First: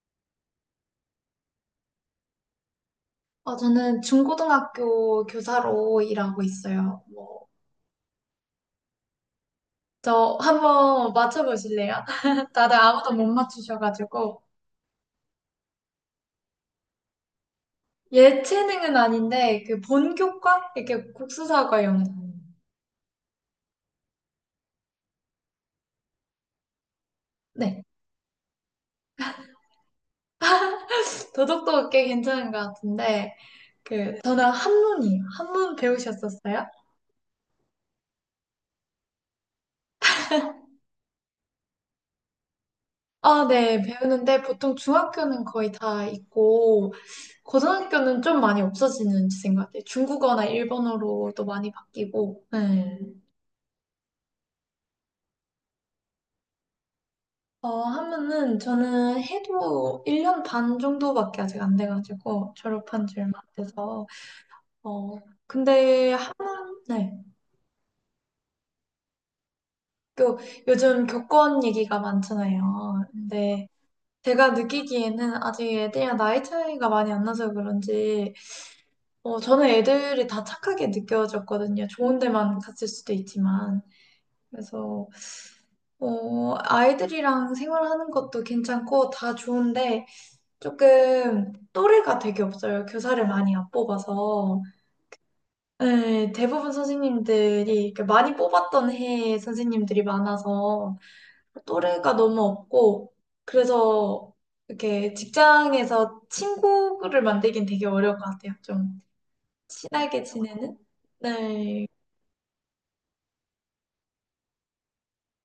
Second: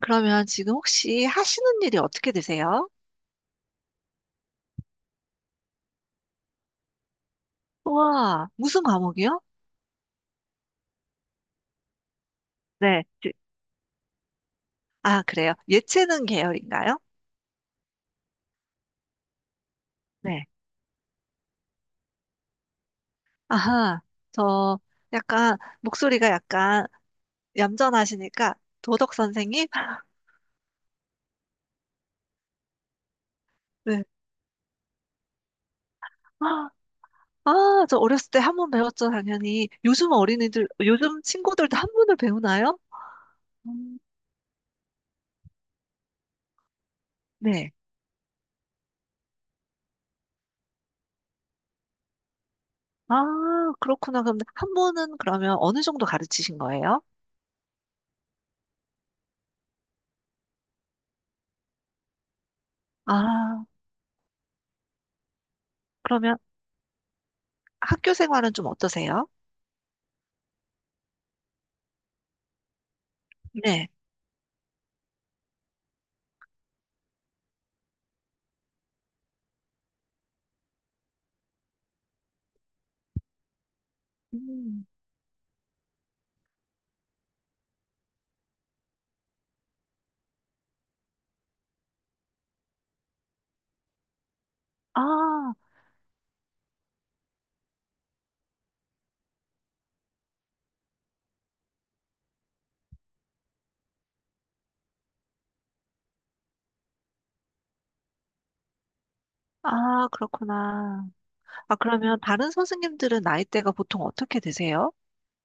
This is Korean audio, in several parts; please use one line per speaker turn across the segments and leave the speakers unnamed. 그러면 지금 혹시 하시는 일이 어떻게 되세요?
어, 저는 중고등학교 교사로 일하고 있어요. 뭐,
우와, 무슨 과목이요?
저 한번 맞춰보실래요? 다들
네,
아무도 못 맞추셔가지고.
아, 그래요. 예체능 계열인가요?
예체능은 아닌데, 그
네,
본교과? 이렇게 국수사과 영상.
아하, 저 약간 목소리가 약간
네.
얌전하시니까 도덕 선생님?
도덕도 꽤 괜찮은 것 같은데,
네.
그, 저는 한문이에요. 한문 배우셨었어요?
아, 아, 저 어렸을 때 한 번 배웠죠, 당연히. 요즘 어린이들, 요즘 친구들도 한문을 배우나요?
아, 네.
음,
배우는데 보통 중학교는 거의 다 있고,
네.
고등학교는 좀 많이 없어지는 추세인 것 같아요. 중국어나 일본어로도 많이 바뀌고, 네.
아, 그렇구나. 그럼 한문은 그러면 어느 정도 가르치신 거예요?
어, 하면은 저는 해도 1년 반 정도밖에 아직 안 돼가지고 졸업한 지 얼마 안
아,
돼서 어, 근데
그러면
하는 네.
학교 생활은 좀 어떠세요?
또 요즘 교권 얘기가 많잖아요. 근데
네.
제가 느끼기에는 아직 애들이랑 나이 차이가 많이 안 나서 그런지 어, 저는 애들이 다 착하게 느껴졌거든요. 좋은 데만 갔을 수도 있지만
음.
그래서 어, 아이들이랑 생활하는 것도 괜찮고 다 좋은데 조금 또래가 되게 없어요. 교사를 많이 안 뽑아서.
아,
네, 대부분 선생님들이 이렇게 많이 뽑았던 해 선생님들이 많아서 또래가 너무 없고 그래서 이렇게 직장에서 친구를 만들긴 되게 어려울 것 같아요. 좀
아,
친하게 지내는?
그렇구나. 아,
네.
그러면 다른 선생님들은 나이대가 보통 어떻게 되세요?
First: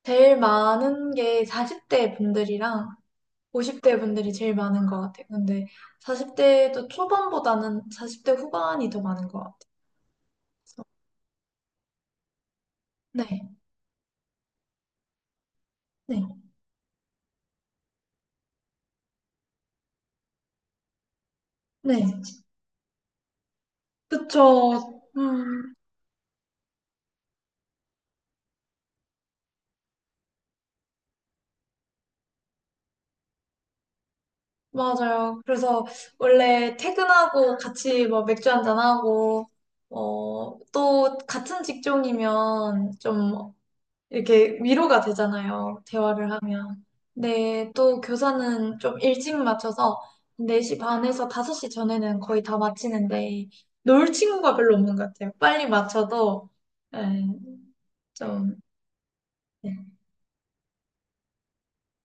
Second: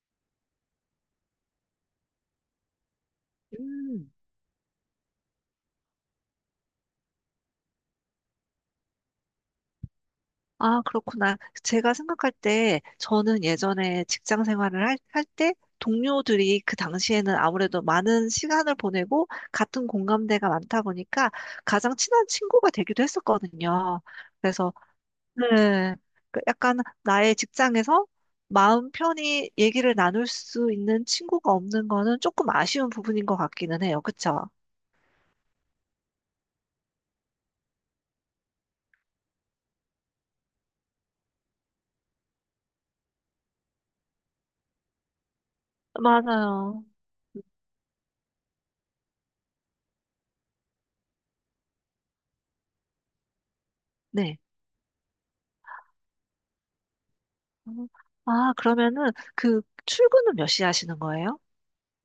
제일 많은 게 40대 분들이랑 50대
음.
분들이 제일 많은 것 같아요. 근데 40대도 초반보다는 40대 후반이 더 많은 것 같아요.
아,
그래서
그렇구나. 제가 생각할 때 저는
네.
예전에 직장 생활을 할 때
네,
동료들이 그 당시에는 아무래도 많은 시간을 보내고 같은 공감대가 많다 보니까 가장
네,
친한 친구가 되기도 했었거든요. 그래서
그쵸.
네. 그 약간 나의 직장에서 마음 편히 얘기를 나눌 수 있는 친구가 없는 거는 조금 아쉬운 부분인 것 같기는 해요. 그쵸?
맞아요. 그래서 원래 퇴근하고 같이 뭐 맥주 한잔하고, 어, 또 같은 직종이면 좀 이렇게 위로가 되잖아요. 대화를
맞아요.
하면. 네, 또 교사는 좀 일찍 맞춰서 4시 반에서 5시 전에는 거의 다 마치는데, 놀
네.
친구가 별로 없는 것 같아요. 빨리 맞춰도, 에,
음, 아,
좀.
그러면은 그
네.
출근은 몇 시에 하시는 거예요?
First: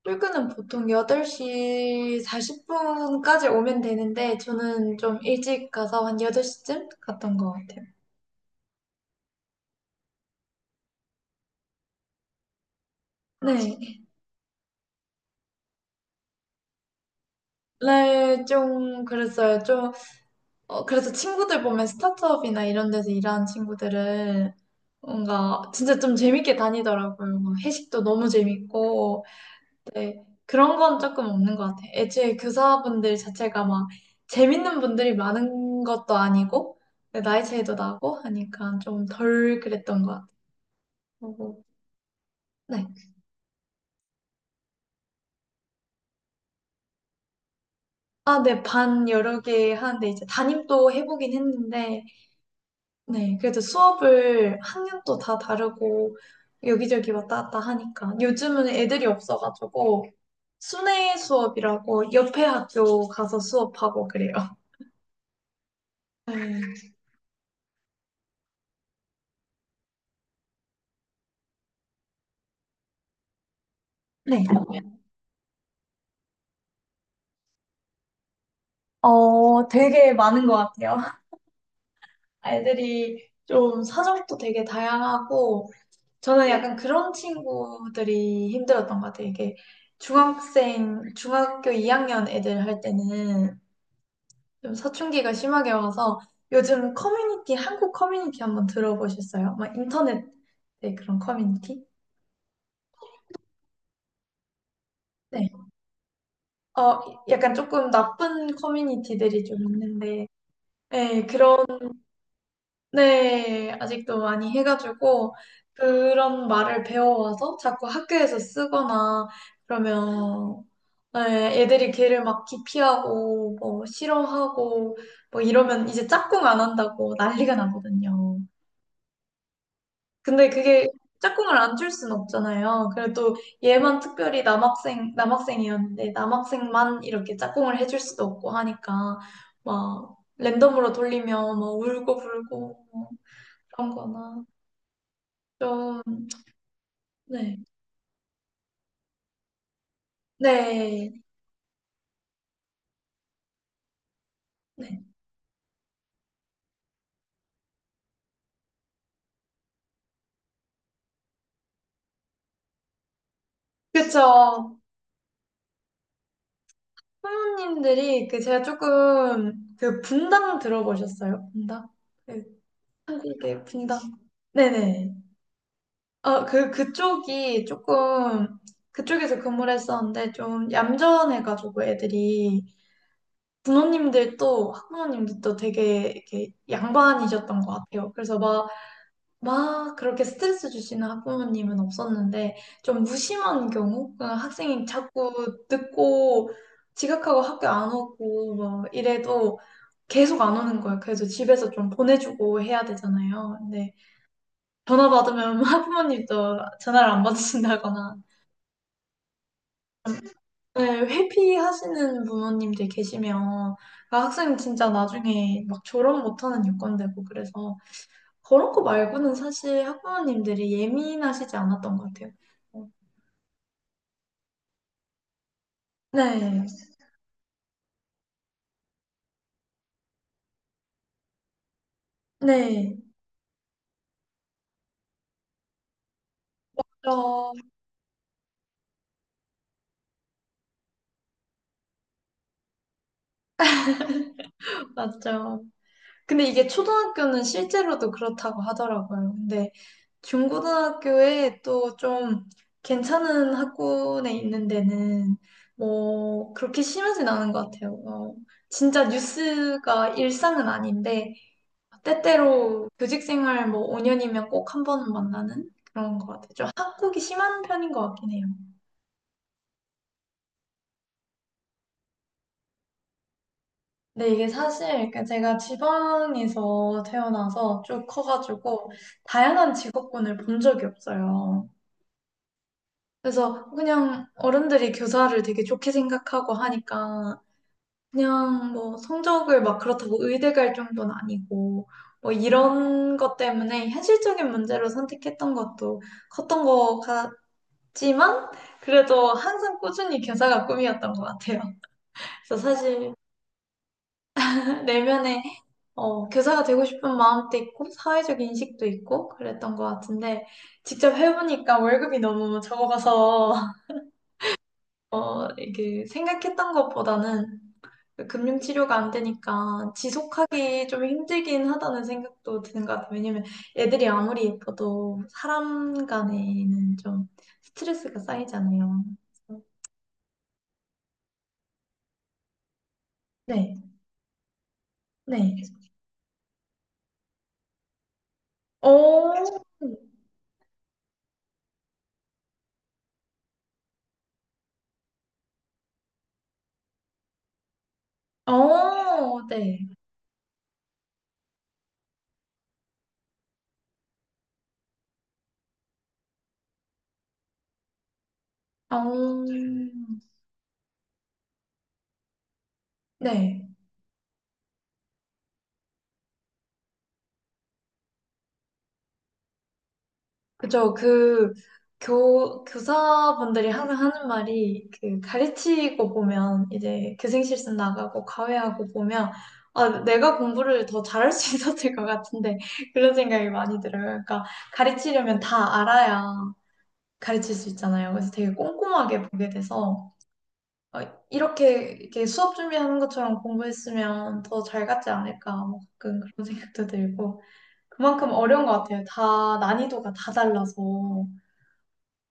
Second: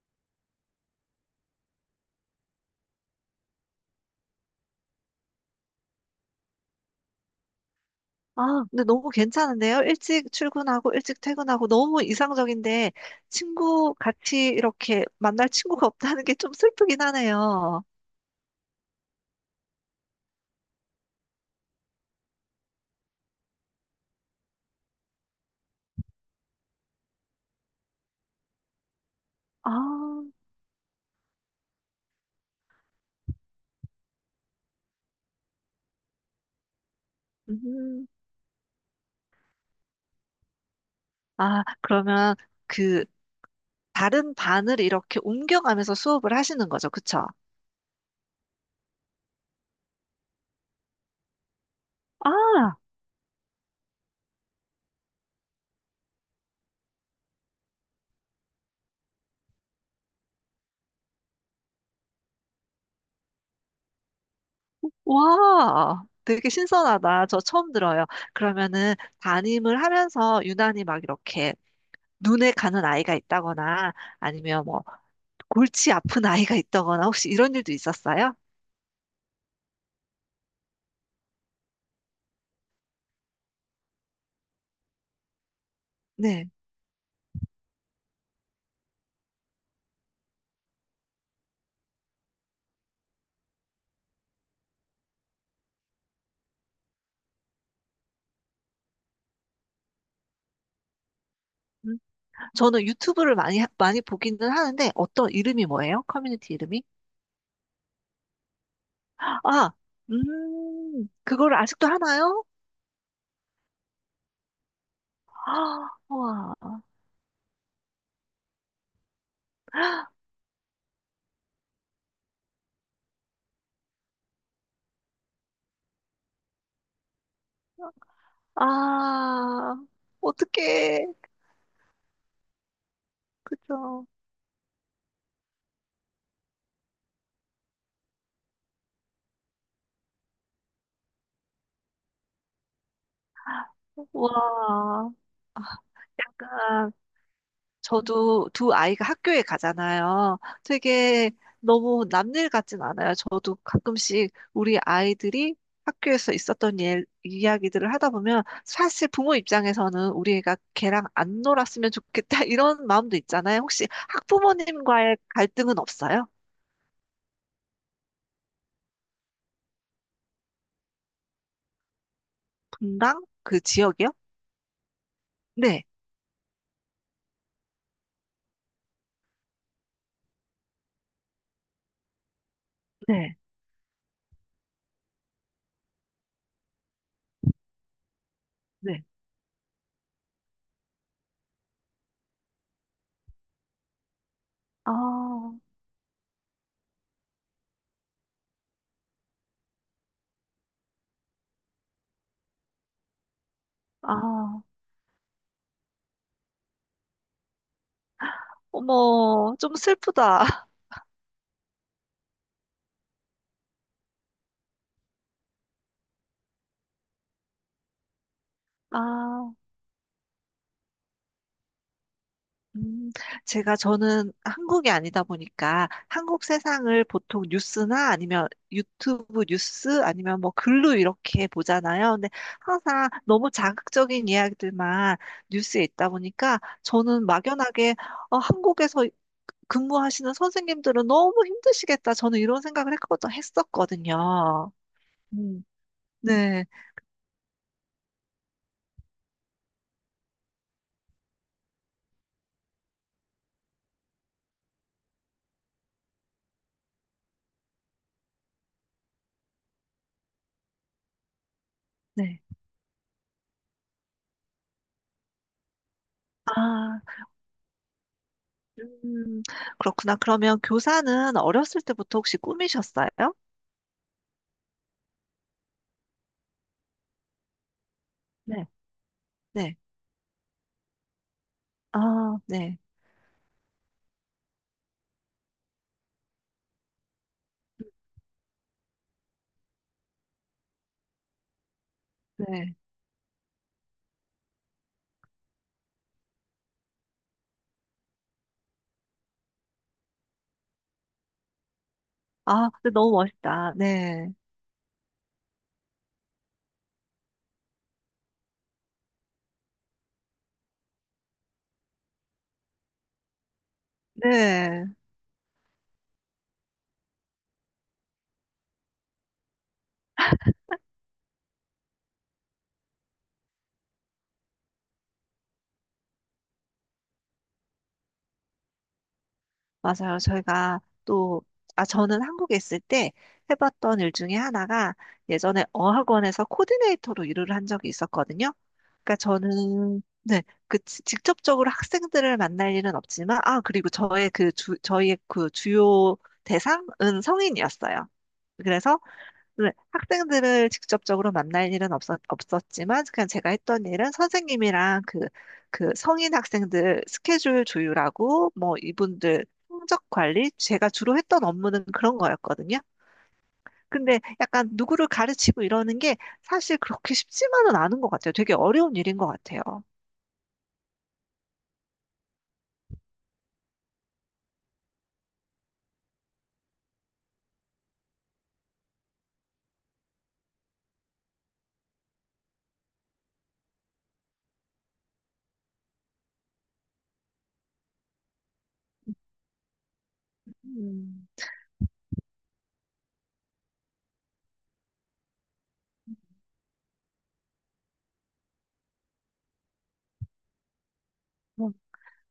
출근은 보통 8시 40분까지 오면 되는데, 저는 좀 일찍 가서 한 8시쯤 갔던 것 같아요.
아, 근데 너무 괜찮은데요? 일찍 출근하고 일찍 퇴근하고 너무 이상적인데 친구
네.
같이 이렇게 만날 친구가 없다는 게 좀 슬프긴 하네요.
네, 좀 그랬어요. 좀, 어, 그래서 친구들 보면 스타트업이나 이런 데서 일하는 친구들은 뭔가 진짜 좀 재밌게 다니더라고요. 뭐 회식도 너무 재밌고,
아,
네, 그런 건 조금 없는 것 같아요. 애초에 교사분들 자체가 막 재밌는 분들이 많은 것도 아니고, 네, 나이 차이도
음,
나고 하니까 좀 덜 그랬던 것 같아요.
아,
그리고,
그러면
네.
그 다른 반을 이렇게 옮겨가면서 수업을 하시는 거죠. 그쵸?
아, 네, 반 여러 개 하는데 이제 담임도 해보긴 했는데,
아,
네, 그래도 수업을 학년도 다 다르고 여기저기 왔다 갔다 하니까 요즘은 애들이 없어가지고 순회 수업이라고 옆에 학교 가서 수업하고 그래요.
와, 되게
네.
신선하다. 저 처음 들어요. 그러면은 담임을 하면서 유난히 막 이렇게 눈에 가는 아이가 있다거나
네.
아니면 뭐 골치 아픈 아이가 있다거나 혹시 이런 일도 있었어요?
어, 되게 많은 것 같아요. 애들이 좀 사정도 되게 다양하고, 저는
네.
약간 그런 친구들이 힘들었던 것 같아요. 이게 중학생, 중학교 2학년 애들 할 때는 좀 사춘기가 심하게 와서 요즘 커뮤니티, 한국 커뮤니티 한번 들어보셨어요? 막 인터넷, 네, 그런 커뮤니티?
음, 저는 유튜브를 많이, 많이 보기는 하는데 어떤
네.
이름이 뭐예요? 커뮤니티 이름이?
어, 약간 조금 나쁜 커뮤니티들이 좀
아,
있는데, 네,
그걸
그런
아직도 하나요?
네, 아직도 많이 해가지고
아,
그런
와.
말을 배워와서 자꾸 학교에서 쓰거나 그러면 네, 애들이 걔를 막 기피하고 뭐 싫어하고 뭐 이러면 이제 짝꿍 안 한다고 난리가 나거든요.
아,
근데 그게
어떡해.
짝꿍을 안 줄 순 없잖아요. 그래도 얘만
그죠.
특별히 남학생 남학생이었는데 남학생만 이렇게 짝꿍을 해줄 수도 없고 하니까 막 랜덤으로 돌리면 막 울고 불고 뭐 그런
와,
거나 좀,
약간
네.
저도 두 아이가 학교에 가잖아요.
네.
되게 너무 남일 같진 않아요. 저도 가끔씩 우리
네.
아이들이 학교에서 있었던 일, 이야기들을 하다 보면 사실 부모 입장에서는 우리 애가 걔랑 안 놀았으면 좋겠다 이런 마음도 있잖아요. 혹시
그쵸.
학부모님과의 갈등은 없어요?
부모님들이, 그, 제가 조금, 그, 분당 들어보셨어요? 분당? 그,
분당? 그
한국의 분당.
지역이요?
네네.
네,
어, 그, 그쪽이 조금, 그쪽에서 근무를 했었는데, 좀 얌전해가지고 애들이,
네,
부모님들도, 학부모님들도 되게, 이렇게, 양반이셨던 것 같아요. 그래서 막,
네.
막 그렇게 스트레스 주시는 학부모님은 없었는데 좀 무심한 경우 그냥 학생이 자꾸
아,
늦고 지각하고 학교 안 오고 막 이래도 계속 안 오는 거예요. 그래서 집에서 좀 보내주고 해야 되잖아요. 근데
아.
전화 받으면 학부모님도 전화를 안 받으신다거나
어머, 좀 슬프다.
네, 회피하시는 부모님들 계시면 아, 학생 진짜 나중에 막 졸업 못하는 요건 되고 그래서 그런 거 말고는
아,
사실 학부모님들이 예민하시지 않았던 것 같아요. 어.
음, 제가 저는 한국이 아니다 보니까 한국
네,
세상을 보통 뉴스나 아니면 유튜브 뉴스 아니면 뭐 글로 이렇게 보잖아요. 근데
네,
항상 너무 자극적인 이야기들만 뉴스에 있다 보니까 저는
어,
막연하게 어, 한국에서 근무하시는 선생님들은 너무 힘드시겠다. 저는 이런 생각을 했었거든요.
맞죠.
음,
근데
네,
이게 초등학교는 실제로도 그렇다고 하더라고요. 근데 중고등학교에 또 좀 괜찮은 학군에 있는 데는 뭐 그렇게 심하진 않은 것 같아요. 어, 진짜 뉴스가 일상은 아닌데
네.
때때로 교직 생활 뭐 5년이면 꼭 한 번은 만나는 그런 것 같아요. 좀
아.
학국이 심한 편인 것 같긴 해요.
음, 그렇구나. 그러면 교사는 어렸을 때부터 혹시 꿈이셨어요?
근데 이게 사실 그 제가 지방에서 태어나서 쭉
네.
커가지고 다양한
네.
직업군을 본 적이 없어요.
아, 네.
그래서 그냥 어른들이 교사를 되게 좋게 생각하고 하니까 그냥 뭐 성적을 막 그렇다고 의대 갈 정도는 아니고 뭐
네.
이런 것 때문에 현실적인 문제로 선택했던 것도 컸던 것 같지만 그래도 항상 꾸준히 교사가 꿈이었던 것 같아요. 그래서
아, 근데 너무
사실
멋있다. 네.
내면에 어, 교사가 되고 싶은 마음도 있고, 사회적 인식도 있고, 그랬던 것 같은데, 직접 해보니까 월급이 너무 적어서,
네.
어, 이게 생각했던 것보다는 그 금융치료가 안 되니까 지속하기 좀 힘들긴 하다는 생각도 드는 것 같아요. 왜냐면 애들이 아무리 예뻐도 사람 간에는 좀 스트레스가 쌓이잖아요. 그래서
맞아요. 저희가 또, 아, 저는 한국에 있을 때
네,
해봤던 일 중에 하나가
네.
예전에 어학원에서 코디네이터로 일을 한 적이 있었거든요.
어,
그러니까
어,
저는, 네. 직접적으로 학생들을 만날 일은 없지만, 아, 그리고 저희의 그 주요 대상은 성인이었어요. 그래서 네,
네.
학생들을 직접적으로 만날 일은 없었지만, 그냥 제가 했던 일은 선생님이랑 그, 그 성인 학생들 스케줄 조율하고, 뭐,
어,
이분들 성적 관리, 제가 주로 했던 업무는 그런 거였거든요.
네.
근데 약간 누구를 가르치고 이러는 게 사실 그렇게 쉽지만은 않은 것 같아요. 되게 어려운 일인 것 같아요.
그죠. 그, 교사분들이 항상 하는 말이, 그, 가르치고 보면, 이제 교생실습 나가고 과외하고 보면, 아, 내가 공부를 더 잘할 수 있었을 것 같은데, 그런 생각이 많이 들어요. 그러니까, 가르치려면 다 알아야 가르칠 수 있잖아요. 그래서 되게 꼼꼼하게 보게 돼서, 어,
음,
이렇게 수업 준비하는 것처럼 공부했으면 더 잘 갔지 않을까, 뭐 가끔 그런 생각도 들고, 그만큼 어려운 것 같아요. 다, 난이도가 다 달라서.
어,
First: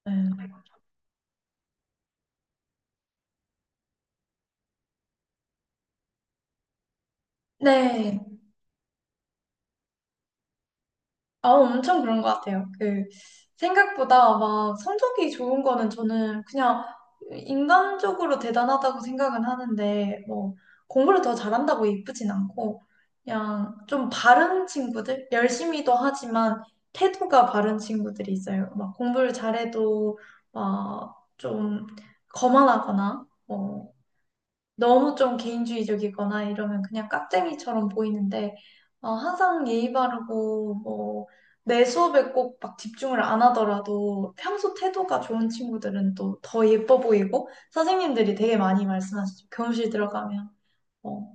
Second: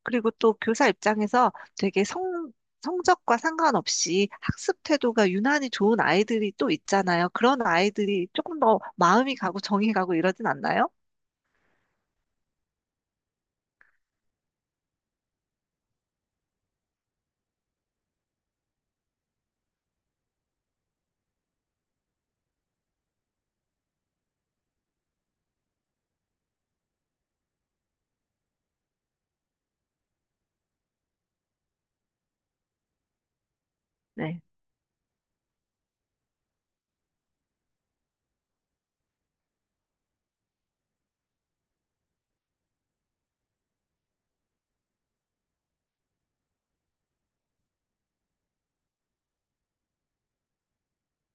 그리고 또
네.
교사 입장에서 되게 성적과 상관없이 학습 태도가 유난히 좋은 아이들이 또 있잖아요. 그런
네.
아이들이 조금 더 마음이 가고 정이 가고 이러진 않나요?
아, 엄청 그런 것 같아요. 그, 생각보다 막 성적이 좋은 거는 저는 그냥 인간적으로 대단하다고 생각은 하는데, 뭐, 공부를 더 잘한다고 예쁘진 않고, 그냥 좀 바른 친구들? 열심히도 하지만 태도가 바른 친구들이 있어요. 막 공부를 잘해도 막 좀 거만하거나, 어,
네.
너무 좀 개인주의적이거나 이러면 그냥 깍쟁이처럼 보이는데, 어, 항상 예의 바르고, 뭐, 내 수업에 꼭 막 집중을 안 하더라도 평소 태도가 좋은 친구들은 또 더 예뻐 보이고, 선생님들이 되게 많이 말씀하시죠. 교무실 들어가면. 어,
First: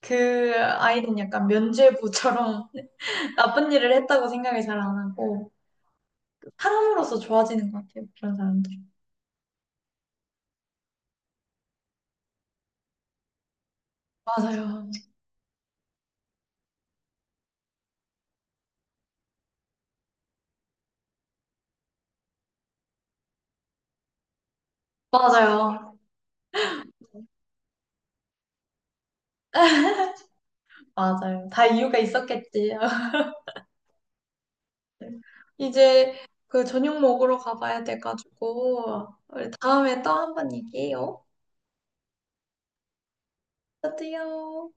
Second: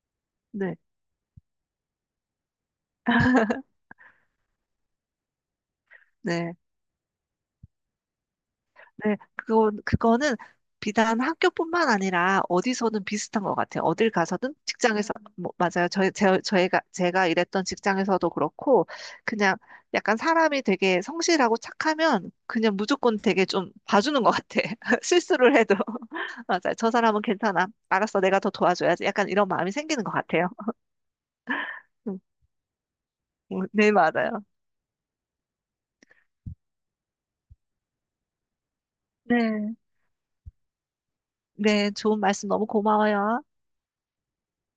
그
네.
아이는 약간 면죄부처럼 나쁜 일을 했다고 생각을 잘 안 하고,
네.
사람으로서 좋아지는 것 같아요. 그런 사람들.
네, 그거는 비단 학교뿐만 아니라 어디서든 비슷한 것 같아요. 어딜 가서든
맞아요.
직장에서, 뭐, 맞아요. 제가 일했던 직장에서도 그렇고, 그냥 약간 사람이 되게 성실하고 착하면 그냥 무조건 되게 좀 봐주는 것 같아. 실수를 해도.
맞아요.
맞아요. 저 사람은 괜찮아. 알았어. 내가 더 도와줘야지. 약간 이런 마음이 생기는 것 같아요.
맞아요. 다 이유가 있었겠지.
네, 맞아요.
네. 이제 그 저녁 먹으러 가봐야 돼가지고 우리
네.
다음에 또 한 번 얘기해요.
네, 좋은 말씀 너무 고마워요.
저도요.